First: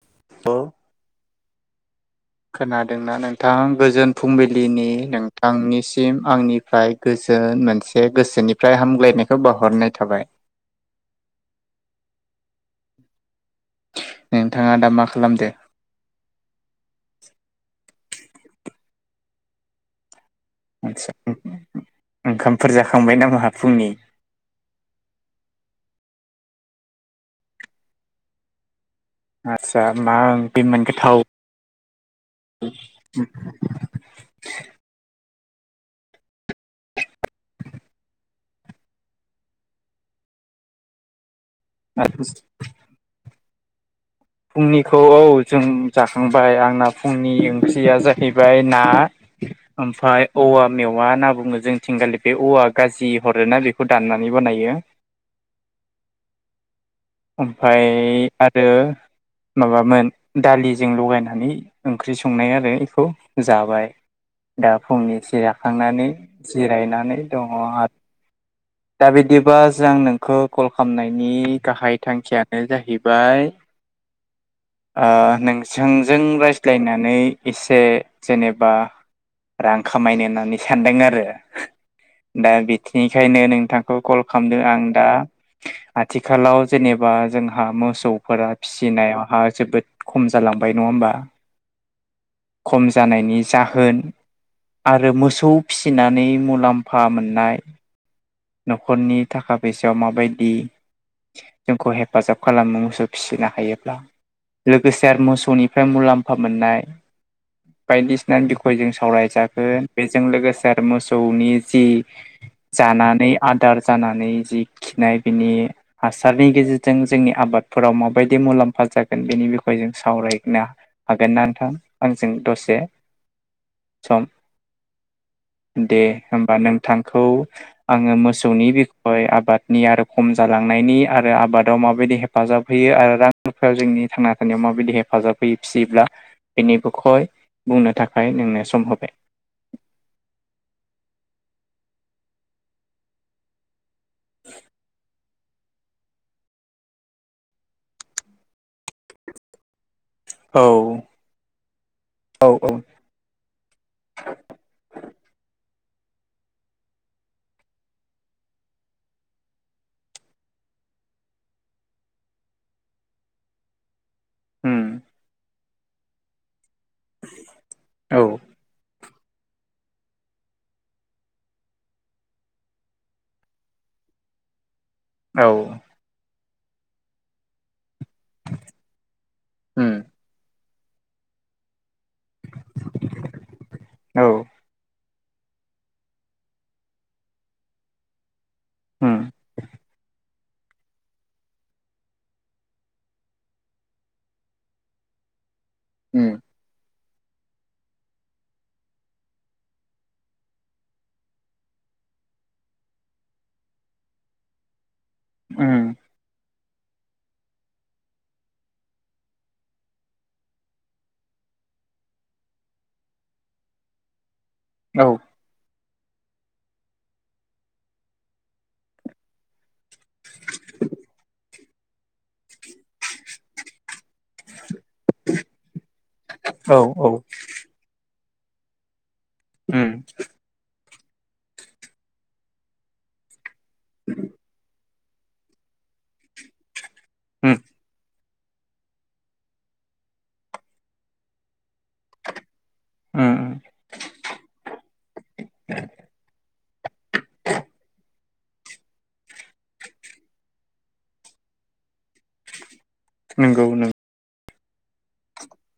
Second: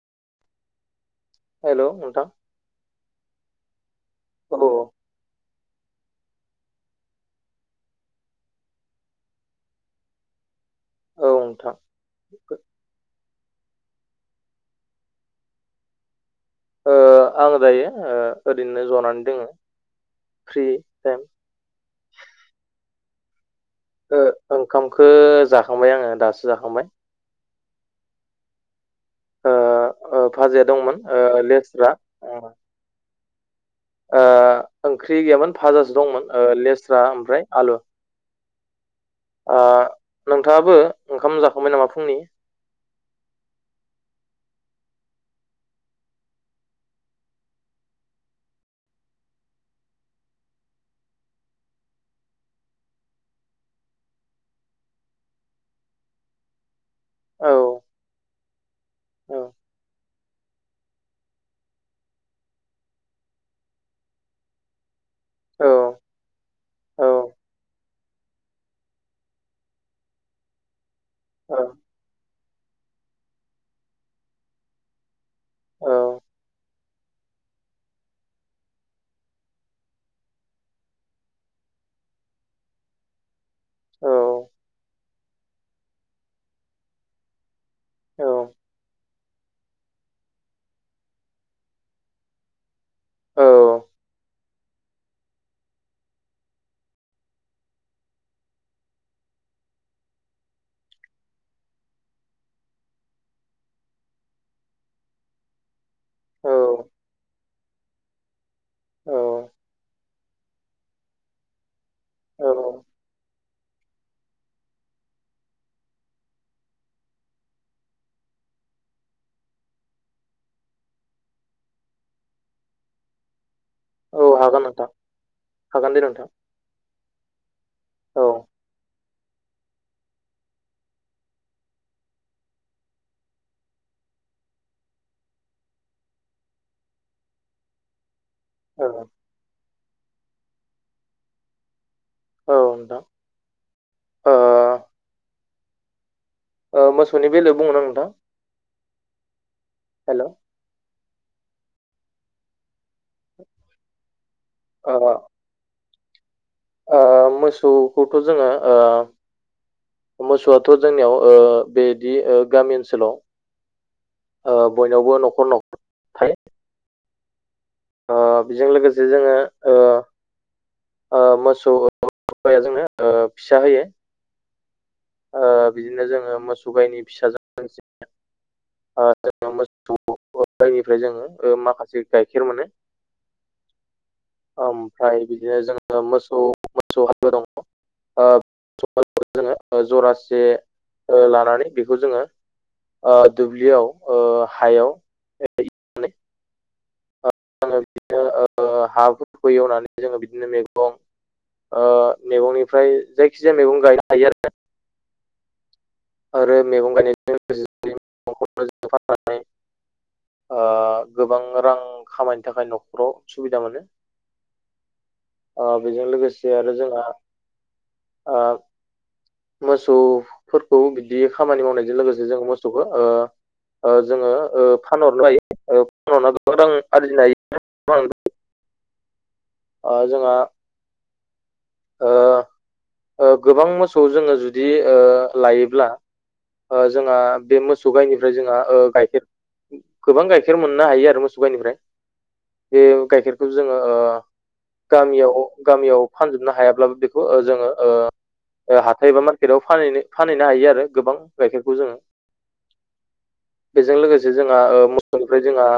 [unintelligible] Hello. खोनादोंना नोंथां गोजोन औ फुंबिलिनि नोंथां आंनिसिम आंनिफ्राय गोजोन मोनसे गोसोनिफ्राय हामग्लायनायखौ बावहरनाय थाबाय। औ नोंथां। नोंथाङा दा मा खालामदो। ओ आं दायो ओरैनो जनानै दोङो। फ्रि टाइम [unintelligible] ओंखामफोर जाखांबाय नाम ओ ओंखामखौ जाखांबाय आङो दासो जाखांबाय। ओ आदसा मा ओ ओंख्रि फाजाया दंमोन मोनगोथाव ओ लेस्रा ओ ओंख्रि गैयामोन भाजासो दंमोन ओ लेस्रा ओमफ्राय आलु। ओ नोंथाङाबो ओंखाम जा [unintelligible] फुंनिखौ औ जों जाखांबाय आंना फुंनि ओंख्रिया जाहैबाय ना। ओमफाय औवा मेवा होनना बुङो जों थिंगालि बे औवा गाजि हरो ना बेखौ दाननानै [unintelligible] औ ओमफाय आरो औ माबामोन दालिजों लगायनानै ओंख्रि संनाय आरो इखौ जाबाय। दा फुंनि औ जाखांनानै औ जिरायनानै दङ आरो। दा बिदिबा जोंं नोंखौ कल खालामनायनि औ गाहाय थांखियानो जाहैबाय ओ औ नोंजों रायज्लायनानै एसे जेनेबा रां खामायनो होननानै सानदों आरो दा [unintelligible] नों नोंथांखौ औ कल खालामदों आं दा आथिखालाव जेनेबा जोंहा औ मोसौफोरा फिनायावहा जोबोद खम जालांबाय नङा होमबा। खम जानायनि जाहोन आरो मोसौ फिसिनानै मुलाम्फा मोननाय न'खरनि थाखा फैसायाव माबायदि जोंखौ हेफाजाब खालामो मोसौ फिसिनो हायोब्ला लोगोसे आरो मोसौनिफ्राय मुलाम्फा मोननाय बायदिसिना फाय जों औ सावरायजागोन बेजों लोगोसे आरो मोसौनि जि औ जानानै आदार जानानै जि खिनाय बिनि हासारनि गेजेरजों जोंनि आबादफोराव माबायदि मुलाम्फा जागोन बेनि बिखय जों सावरायनो हागोन ना नोंथां आंजों दसे [inaudible] औ सम हागोन नोंथां हागोन दे नोंथां होमबा नोंथांखौ आङो औ मो सौनि बिखय आबादनि आरो खम जालांनायनि आरो आबादाव माबायदि हेफाजाब होयो आरो रां जोंनि थांना थानायाव माबायदि हेफाजाब होयो फिसियोब्ला बेनि बिखय बुंनो थाखाय नोंनो सम औ होबाय औ नोंथां ओ [inaudible] ओ मोसौनि बेलायाव बुंनो ना नोंथां हेल' औ औ औ [unintelligible] ओ मोसौखौथ जोङो ओ मोसौआथ जोंनियाव ओ बेदि ओ गामि ओनसोलाव ओ उम बयनावबो नखर नखर थायो [inaudible] ओ औ बेजों लोगोसे जोङो ओ ओ मोसौ गाइया जोंनो ओ फिसा होयो ओ औ बिदिनो जोङो मोसौ गाइनि फिसाजों ओ जोङो उम मोसौ गाइनिफ्राय जोङो माखासे गाइखेर मानो औ ओम फ्राय बिदिनो जोङो मोसौ मोसौ हालुआ दङ उम ओ [unintelligible] जरासे ओ लानानै बेखौ जोङो ओ दुब्लियाव ओ हायाव ओम जोङो बिदिनो ओ हाफोरखौ एवनानै जोङो बिदिनो मैगं ओ मैगंनिफ्राय जायखिजाया मैगं गायनो हायो आरो ओम आरो मैगं गायनायजों [unintelligible] ओ गोबां रां खामायनो थाखाय नखराव सुबिदा मोनो औ ओ बेजों लोगोसे आरो जोंहा ओ मोसौफोरखौ बिदि खामानि मावनायजों लोगोसे जों मोसौखो ओ ओ जोङो ओ फानहरनोबो हायो फानहरना गोबां औ रां आरजिनो औ हायो। उम ओ जोंहा ओ ओ गोबां मोसौ जोङो जुदि ओ लायोब्ला ओ जोंहा उम बे मोसौ गाइनिफ्राय जोंहा ओ गाइखेर गोबां गाइखेर मोननो हायो आरो मोसौ गाइनिफ्राय बे गाइखेरखौ उम जोङो गामियाव गामियाव फानजोबनो हायाब्लाबो बेखौ ओ जोङो ओ ओ हाथाय एबा मार्केटाव फानहैनो फानहैनो हायो आरो गोबां गाइखेरखौ जोङो नंगौ नों बेजों लोगोसे जोंहा ओ मोसौनिफ्राय जोंहा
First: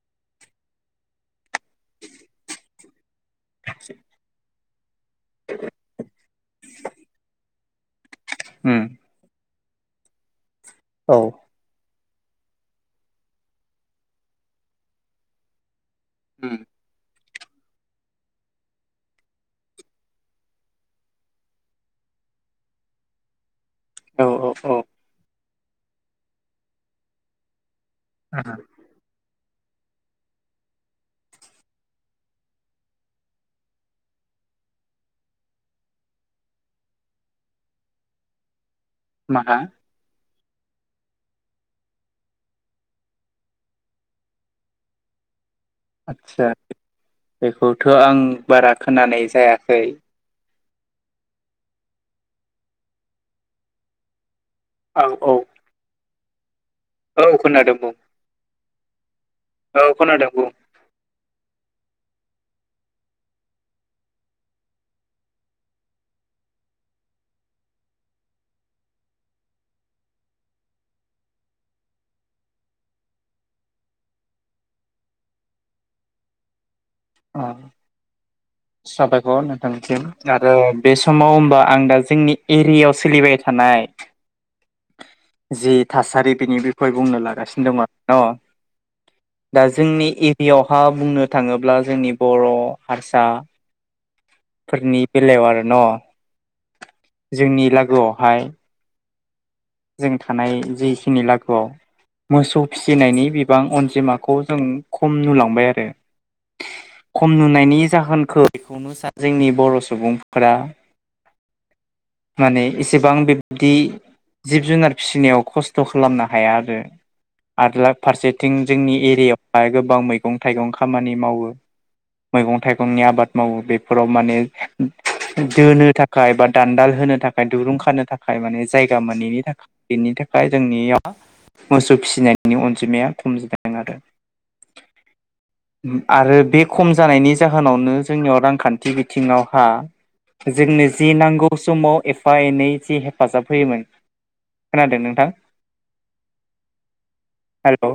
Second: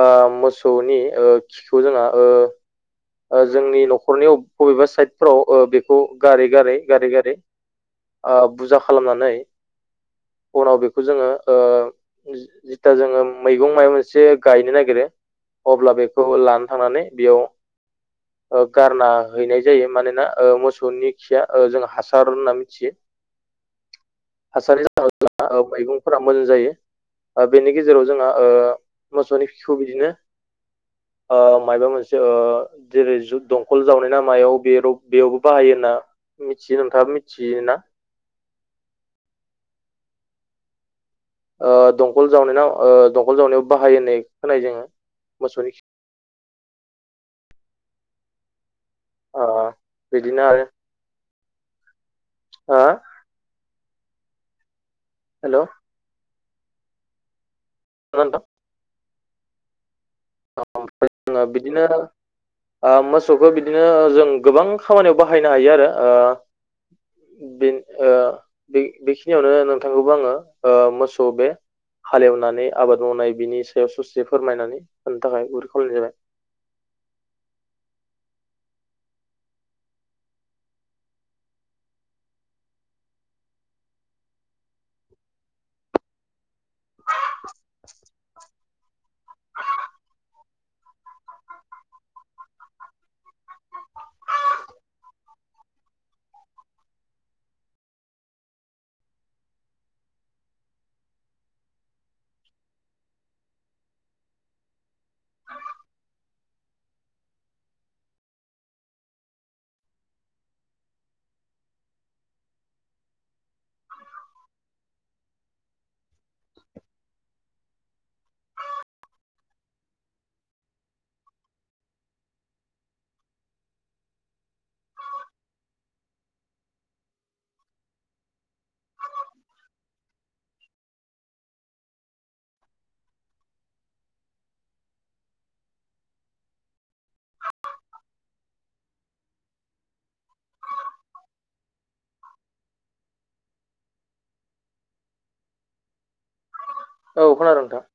ओ मोसौनि ओ खिखौ जोंहा ओ [inaudible] ओ जोंनि नखरनि अबेबा साइदफ्राव बेखौ गारै गारै गारै गारै ओ बुजा उम खालामनानै उनाव बेखौ औ जोङो ओ जिथिया जोङो मैगं मायबा मोनसे गायनो नागिरो अब्ला बेखौ उम लानो थांनानै बेयाव [inaudible] ओ गारना हैनाय जायो। मानोना ओ मोसौनि खिया ओ जों हासार होनना मिथियो। [inaudible] औ हासार औ [unintelligible] औ मैगंफोरा मोजां जायो। ओ बेनि गेजेराव जोंहा ओ मोसौनि खिखौ बिदिनो ओ मायबा मोनसे ओ जेरै जुद दंखल जावनाय ना मायाव बे रग बेयावबो बाहायो ना मिथियो, नोंथाङाबो मिथियोना? माहा? ओ दंखल जावनायनाव ओ दंखल जावनायाव बाहाय होननाय खोनाय जोङो। मोसौनि खि आदसा बेखौथ' आं बारा खोनानाय ओ जायाखै। बिदिनो आरो हा? आव औ। हेल' औ खोनादों। बुं [unintelligible] औ। खोनादों बुं [unintelligible] बिदिनो ओ मोसौखौ बिदिनो ओ जों गोबां खामानियाव बाहायनो हायो आरो। ओ बिन ओ बे-बेखिनियावनो नोंथांखौबो आङो ओ मोसौ बे हालेवनानै आबाद मावनाय बिनि सायाव सुसे फोरमायनानै होनो थाखाय गुरै खावलायनाय जाबाय। अ साबायखर नोंथांनिसिम आरो बे समाव ओमबा आं दा जोंनि एरियायाव सोलिबाय थाना नाय जि थासारि बिनि बि कय बुंनो लागासिनो दङ' दा जोंनि एरियावहा बुंनो थाङोब्ला जोंनि बर' हारसा फोरनि बेलायाव आरो न' जोंनि लागोआवहाय जों थानाय जिखिनि लागुआव मोसौ फिसिनायनि बिबां अनजिमाखौ जों खम नुलांबाय आरो। खम नुनायनि जाहोनखौ बेखौनो सान जोंनि बर' सुबुंफोरा माने इसेबां बिब्दि जिब जुनार फिसिनायाव खस्थ' खालामना हाया आरो। आठ लाख फारसेथिं जोंनि एरियायावहाय गोबां मैगं थाइगं खामानि मावो। मैगं थाइगंनि आबाद मावो बेफोराव माने दोनो थाखाय बा दान्दाल होनो थाखाय दुरुं खानो थाखाय माने जायगा मोनैनि थाखाय बेनि थाखाय जोंनिया मोसौ फिसिनायनि अनजिमाया खम जादों आरो आरो बे खम जानायनि जाहोनावनो जोंनियाव रांखान्थि बिथिङावहा जोंनो जि नांगौ फैयोमोन। खोनादों नोंथां? औ खोनादों नोंथां। हेलौ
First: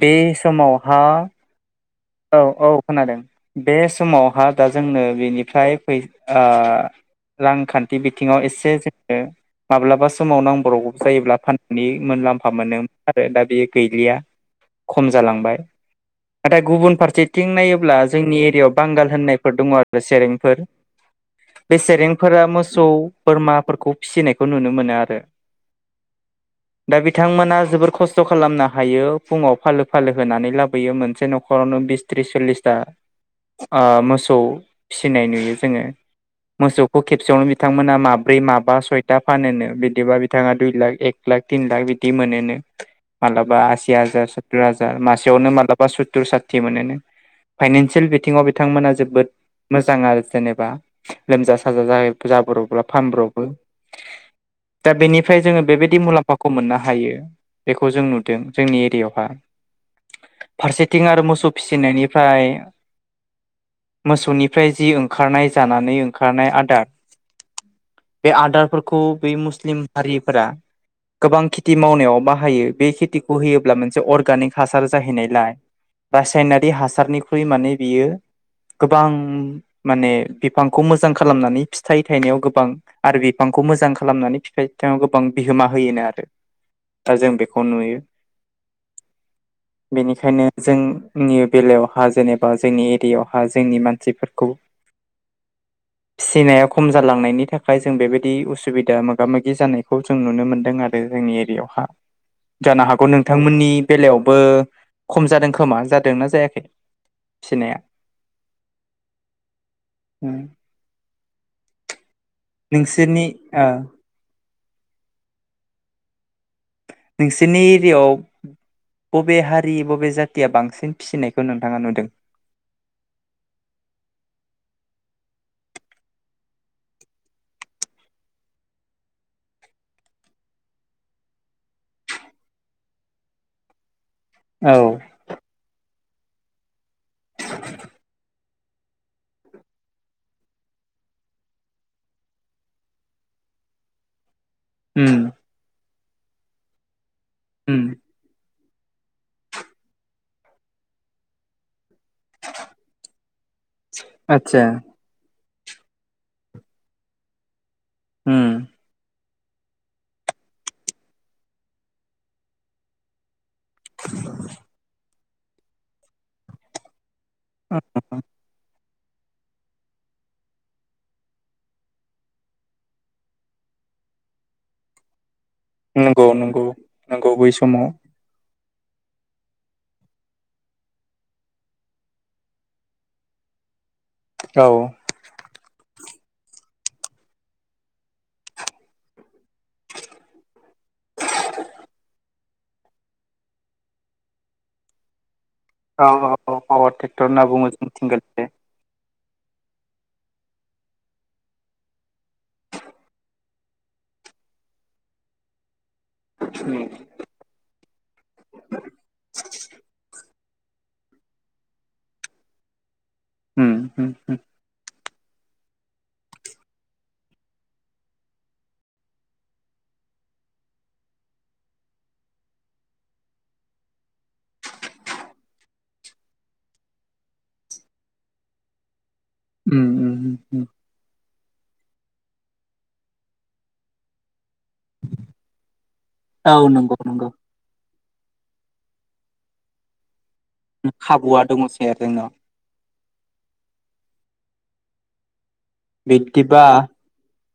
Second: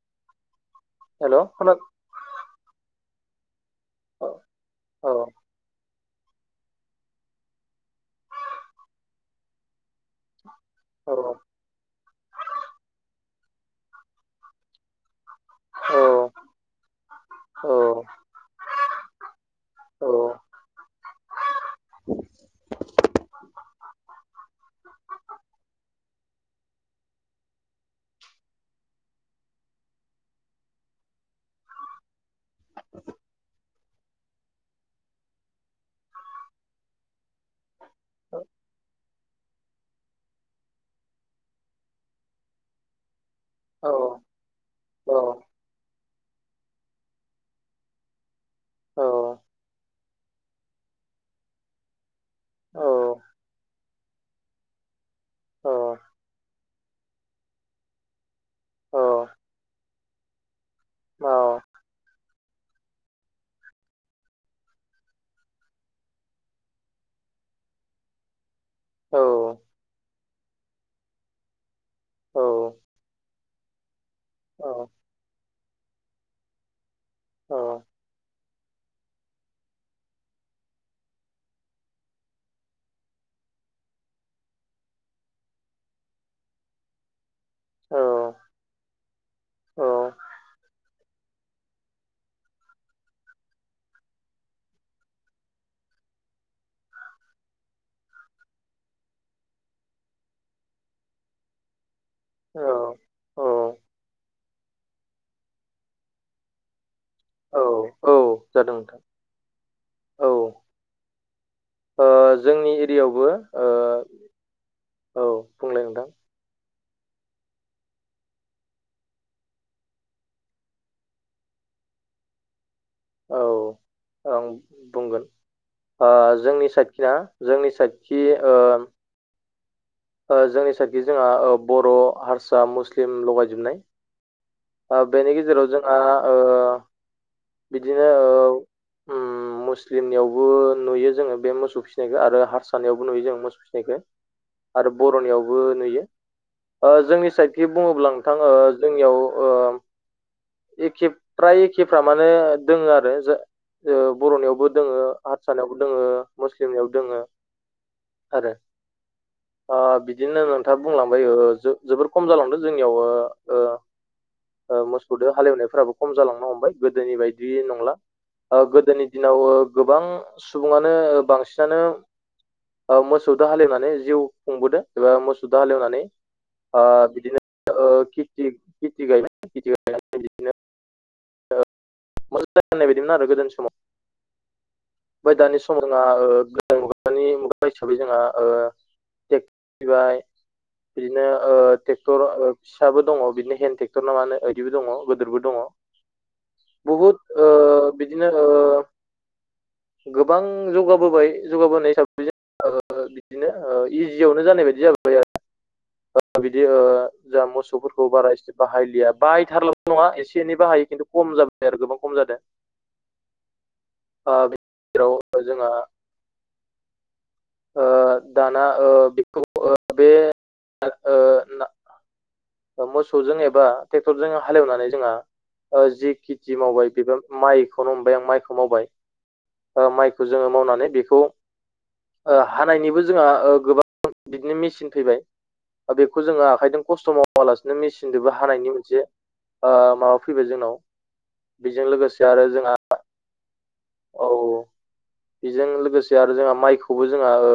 बे समाव हेलौ खोनादों? औ औ खोनादों बे औ समावहा दा जोंनो औ बेनिफ्राय फै ओ रांखान्थि बिथिङाव एसे जोङो माब्लाबा समाव नां गौ औ जायोब्ला फाननिनै मोनलाम्फा मोननो आरो दा बे गैयलिया ख जालांबाय औ नाथाय गुबुन फारसेथिं औ नायोब्ला जोंनि एरियायाव बांगाल होननायफोर दङ आरो सेरेंफोर बे सेरेंफोरा मोसौ बोरमाफोरखौ फिसिनायखौ नुनो मोनो आरो [inaudible] दा बिथांमोना जोबोर खस्थ खालामना हायो फुङाव फालो फालो होनानै लाबोयो मोनसे नखरावनो बिस त्रिस सल्लिसथा ओ मोसौ फिसिनाय नुयो जोङो मोसौखौ खेबसेयावनो बिथांमोना माब्रै माबा सय था फानोनो बिदिबा बिथाङा दुइ लाख एक लाख तिन लाख बिदि मोनोनो। मालाबा औ आसि हाजार सुत्तुर हाजार औ मासेयावनो मालाबा सुत्तुर सा थि मोनोनो फायनानसियेल बिथिङाव बिथांमोना जोबोद मोजां आरो जेनेबा लोमजा साजा जाब्रब्ला औ फानब्र'बो दा बेनिफ्राय जोङो औ बेबायदि मुलाम्फाखौ मोननो हायो बेखौ जों नुदों जोंनि एरियावहा। फारसेथिटिं आरो मौसौ थिनायनिफ्राय मोसौनिफ्राय जि ओंखारनाय जाना नै ओंखारनाय आदार बे आदार फोरखौ बे मुस्लिम हारिफोरा गोबां खेथि मावनायाव बाहायो बे खेथिखौ होयोब्ला मोनसे अर्गानिक हासार जाहैनायलाय रासायनारि हासारनिख्रुइ औ माने बियो गोबां माने बिफांखौ मोजां खालामनानै फिथाइ थायनायाव गोबां आरो बिफां खौ मोजां खालामनानै फिथाइ थाइनायाव गोबां बिहोमा होयोनो आरो। दा जों बे खौ औ नुयो औ बेनिखायनो जों नि बेलायावहा जेनेबा जोंनि एरियायावहा जोंनि मानसिफोरखौ फिसिनाया खम जालांनायनि थाखाय जों बेबायदि उसुबिदा मोगा मोगि जानायखौ जों नुनो मोनदों आरो। जोंनि एरियावहा। औ जानो हागौ औ नोंथांमोननि बेलायावबो खम जादों खोमा जादोंना जायाखै? औ फिसिनाया औ जादों नोंथां। औ उम ओ जोंनि एरियायावबो ओ औ बुंलाय नोंथां? नोंसोरनि एरियाआव बबे हारि बबे जातिया बांसिन फिसिनायखौ नोंथाङा नुदों? [inaudible] औ आं बुंगोन आ जोंनि साइडखि ना जोंनि साइडखि ओ ओ जोंनि साइडखि जोंहा ओ बर' हारसा मुस्लिम लगायजोबनाय। औ बेनि गेजेराव जोंहा ओ बिदिनो औ [inaudible] मुस्लिमनियावबो नुयो जोङो बे मोसौ फिसिनायखौ आरो हारसानियावबो नुयो जों मोसौ फिसिनायखौ। आरो उम बर'नियावबो नुयो ओ जोंनि साइडखि बुङोब्ला नोंथां ओ जोंनियाव ओ एखे फ्राय एखेफ्रामानो दङ आरो ओ आतसा बर'नियावबो दोङो हारसानायावबो दोङो मुस्लिमनियाव दोङो। आरो उम ओ बिदिनो नोंथाङा बुंलांबाय ओ जोबोर खम जालांदों जोंनियाव ओ ओ ओ मोसौदो हालेवनायफोराबो खम जालांनो हमबाय गोदोनि बायदि नंला। ओ गोदोनि दिनाव ओ गोबां सुबुङानो ओ बांसिनानो मोसौदो हालेवनानै जिउ खुंबोदों एबा मो सौ हालेवनानै नंगौ नंगौ आ नंगौ बिदिनो बै समाव ओ खेथि खेथि गायनानै बिदिनो [unintelligible] मोजां होननाय बायदिमोन आरो गोदोनि समाव औ ओमफ्राय दानि समाव [inaudible] नि मुगा हिसाबै जोंहा ओ बाय बिदिनो ओ ट्रेक्टर फिसाबो दङ बिदिनो हेन्द ट्रेक्टर ना मा होनो ओदिबो दङ गोदोरबो दङ औ औ औ पावार बहुद ट्रेक्टर होनना ओ बुङो जों थिं बिदिनो ओ गालैजाय गोबां जौगाबोबाय जौगाबोनाय हिसाबै बिदिनो इजियावनो जानाय बायदि जाबोबाय आरो बिदि उम जा मोसौफोरखौ बारा एसे बाहायलिया बाहायथारलाबो' नंङा एसे एनै बाहायो खिन्थु खम जाबाय आरो गोबां खम जादों उम उम ओ उम जेराव जोंहा ओ दाना ओ बेखौ बे ओ ला मोसौजों एबा ट्रेक्टरजों हालेवनानै जोंहा ओ जि खेथि मावबाय बेबो माइखौनो हमबाय आं माइखौ मावबाय उम माइखौ उम जोंङो उम मावनानै बेखौ ओ हानायनिबो जोंहा ओ गोबां बिदिनो मिसिं सिन फैबाय बेखौ जोंङो औ आखाइजों नंगौ खस्थ' माव नंगौ हारसिं मेसिनजोंबो हानायनि मोनसे ओ माबा फैबाय जोंनाव खाबुआ दङसै बेजों जोंनाव लोगोसे आरो जोंहा औ बेजों लोगोसे आरो जोंहा बिब्दिबा माइखौबो जोंहा ओ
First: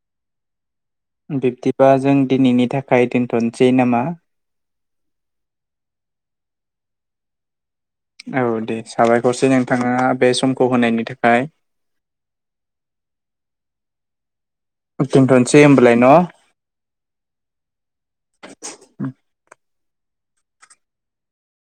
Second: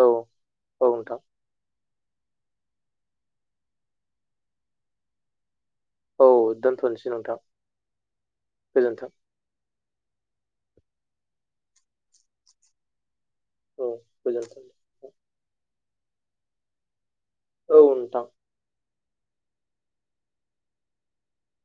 औ औ नोंथां। बा जों दिनैनि थाखाय दोनथ'नोसै नामा औ दोनथ'नोसै नोंथां औ दे गोजोन्थों साबायखरसै नोंथाङा बे समखौ होनायनि थाखाय औ गोजोन्थों दोनथ'सै होमबालाय न' औ नोंथां उम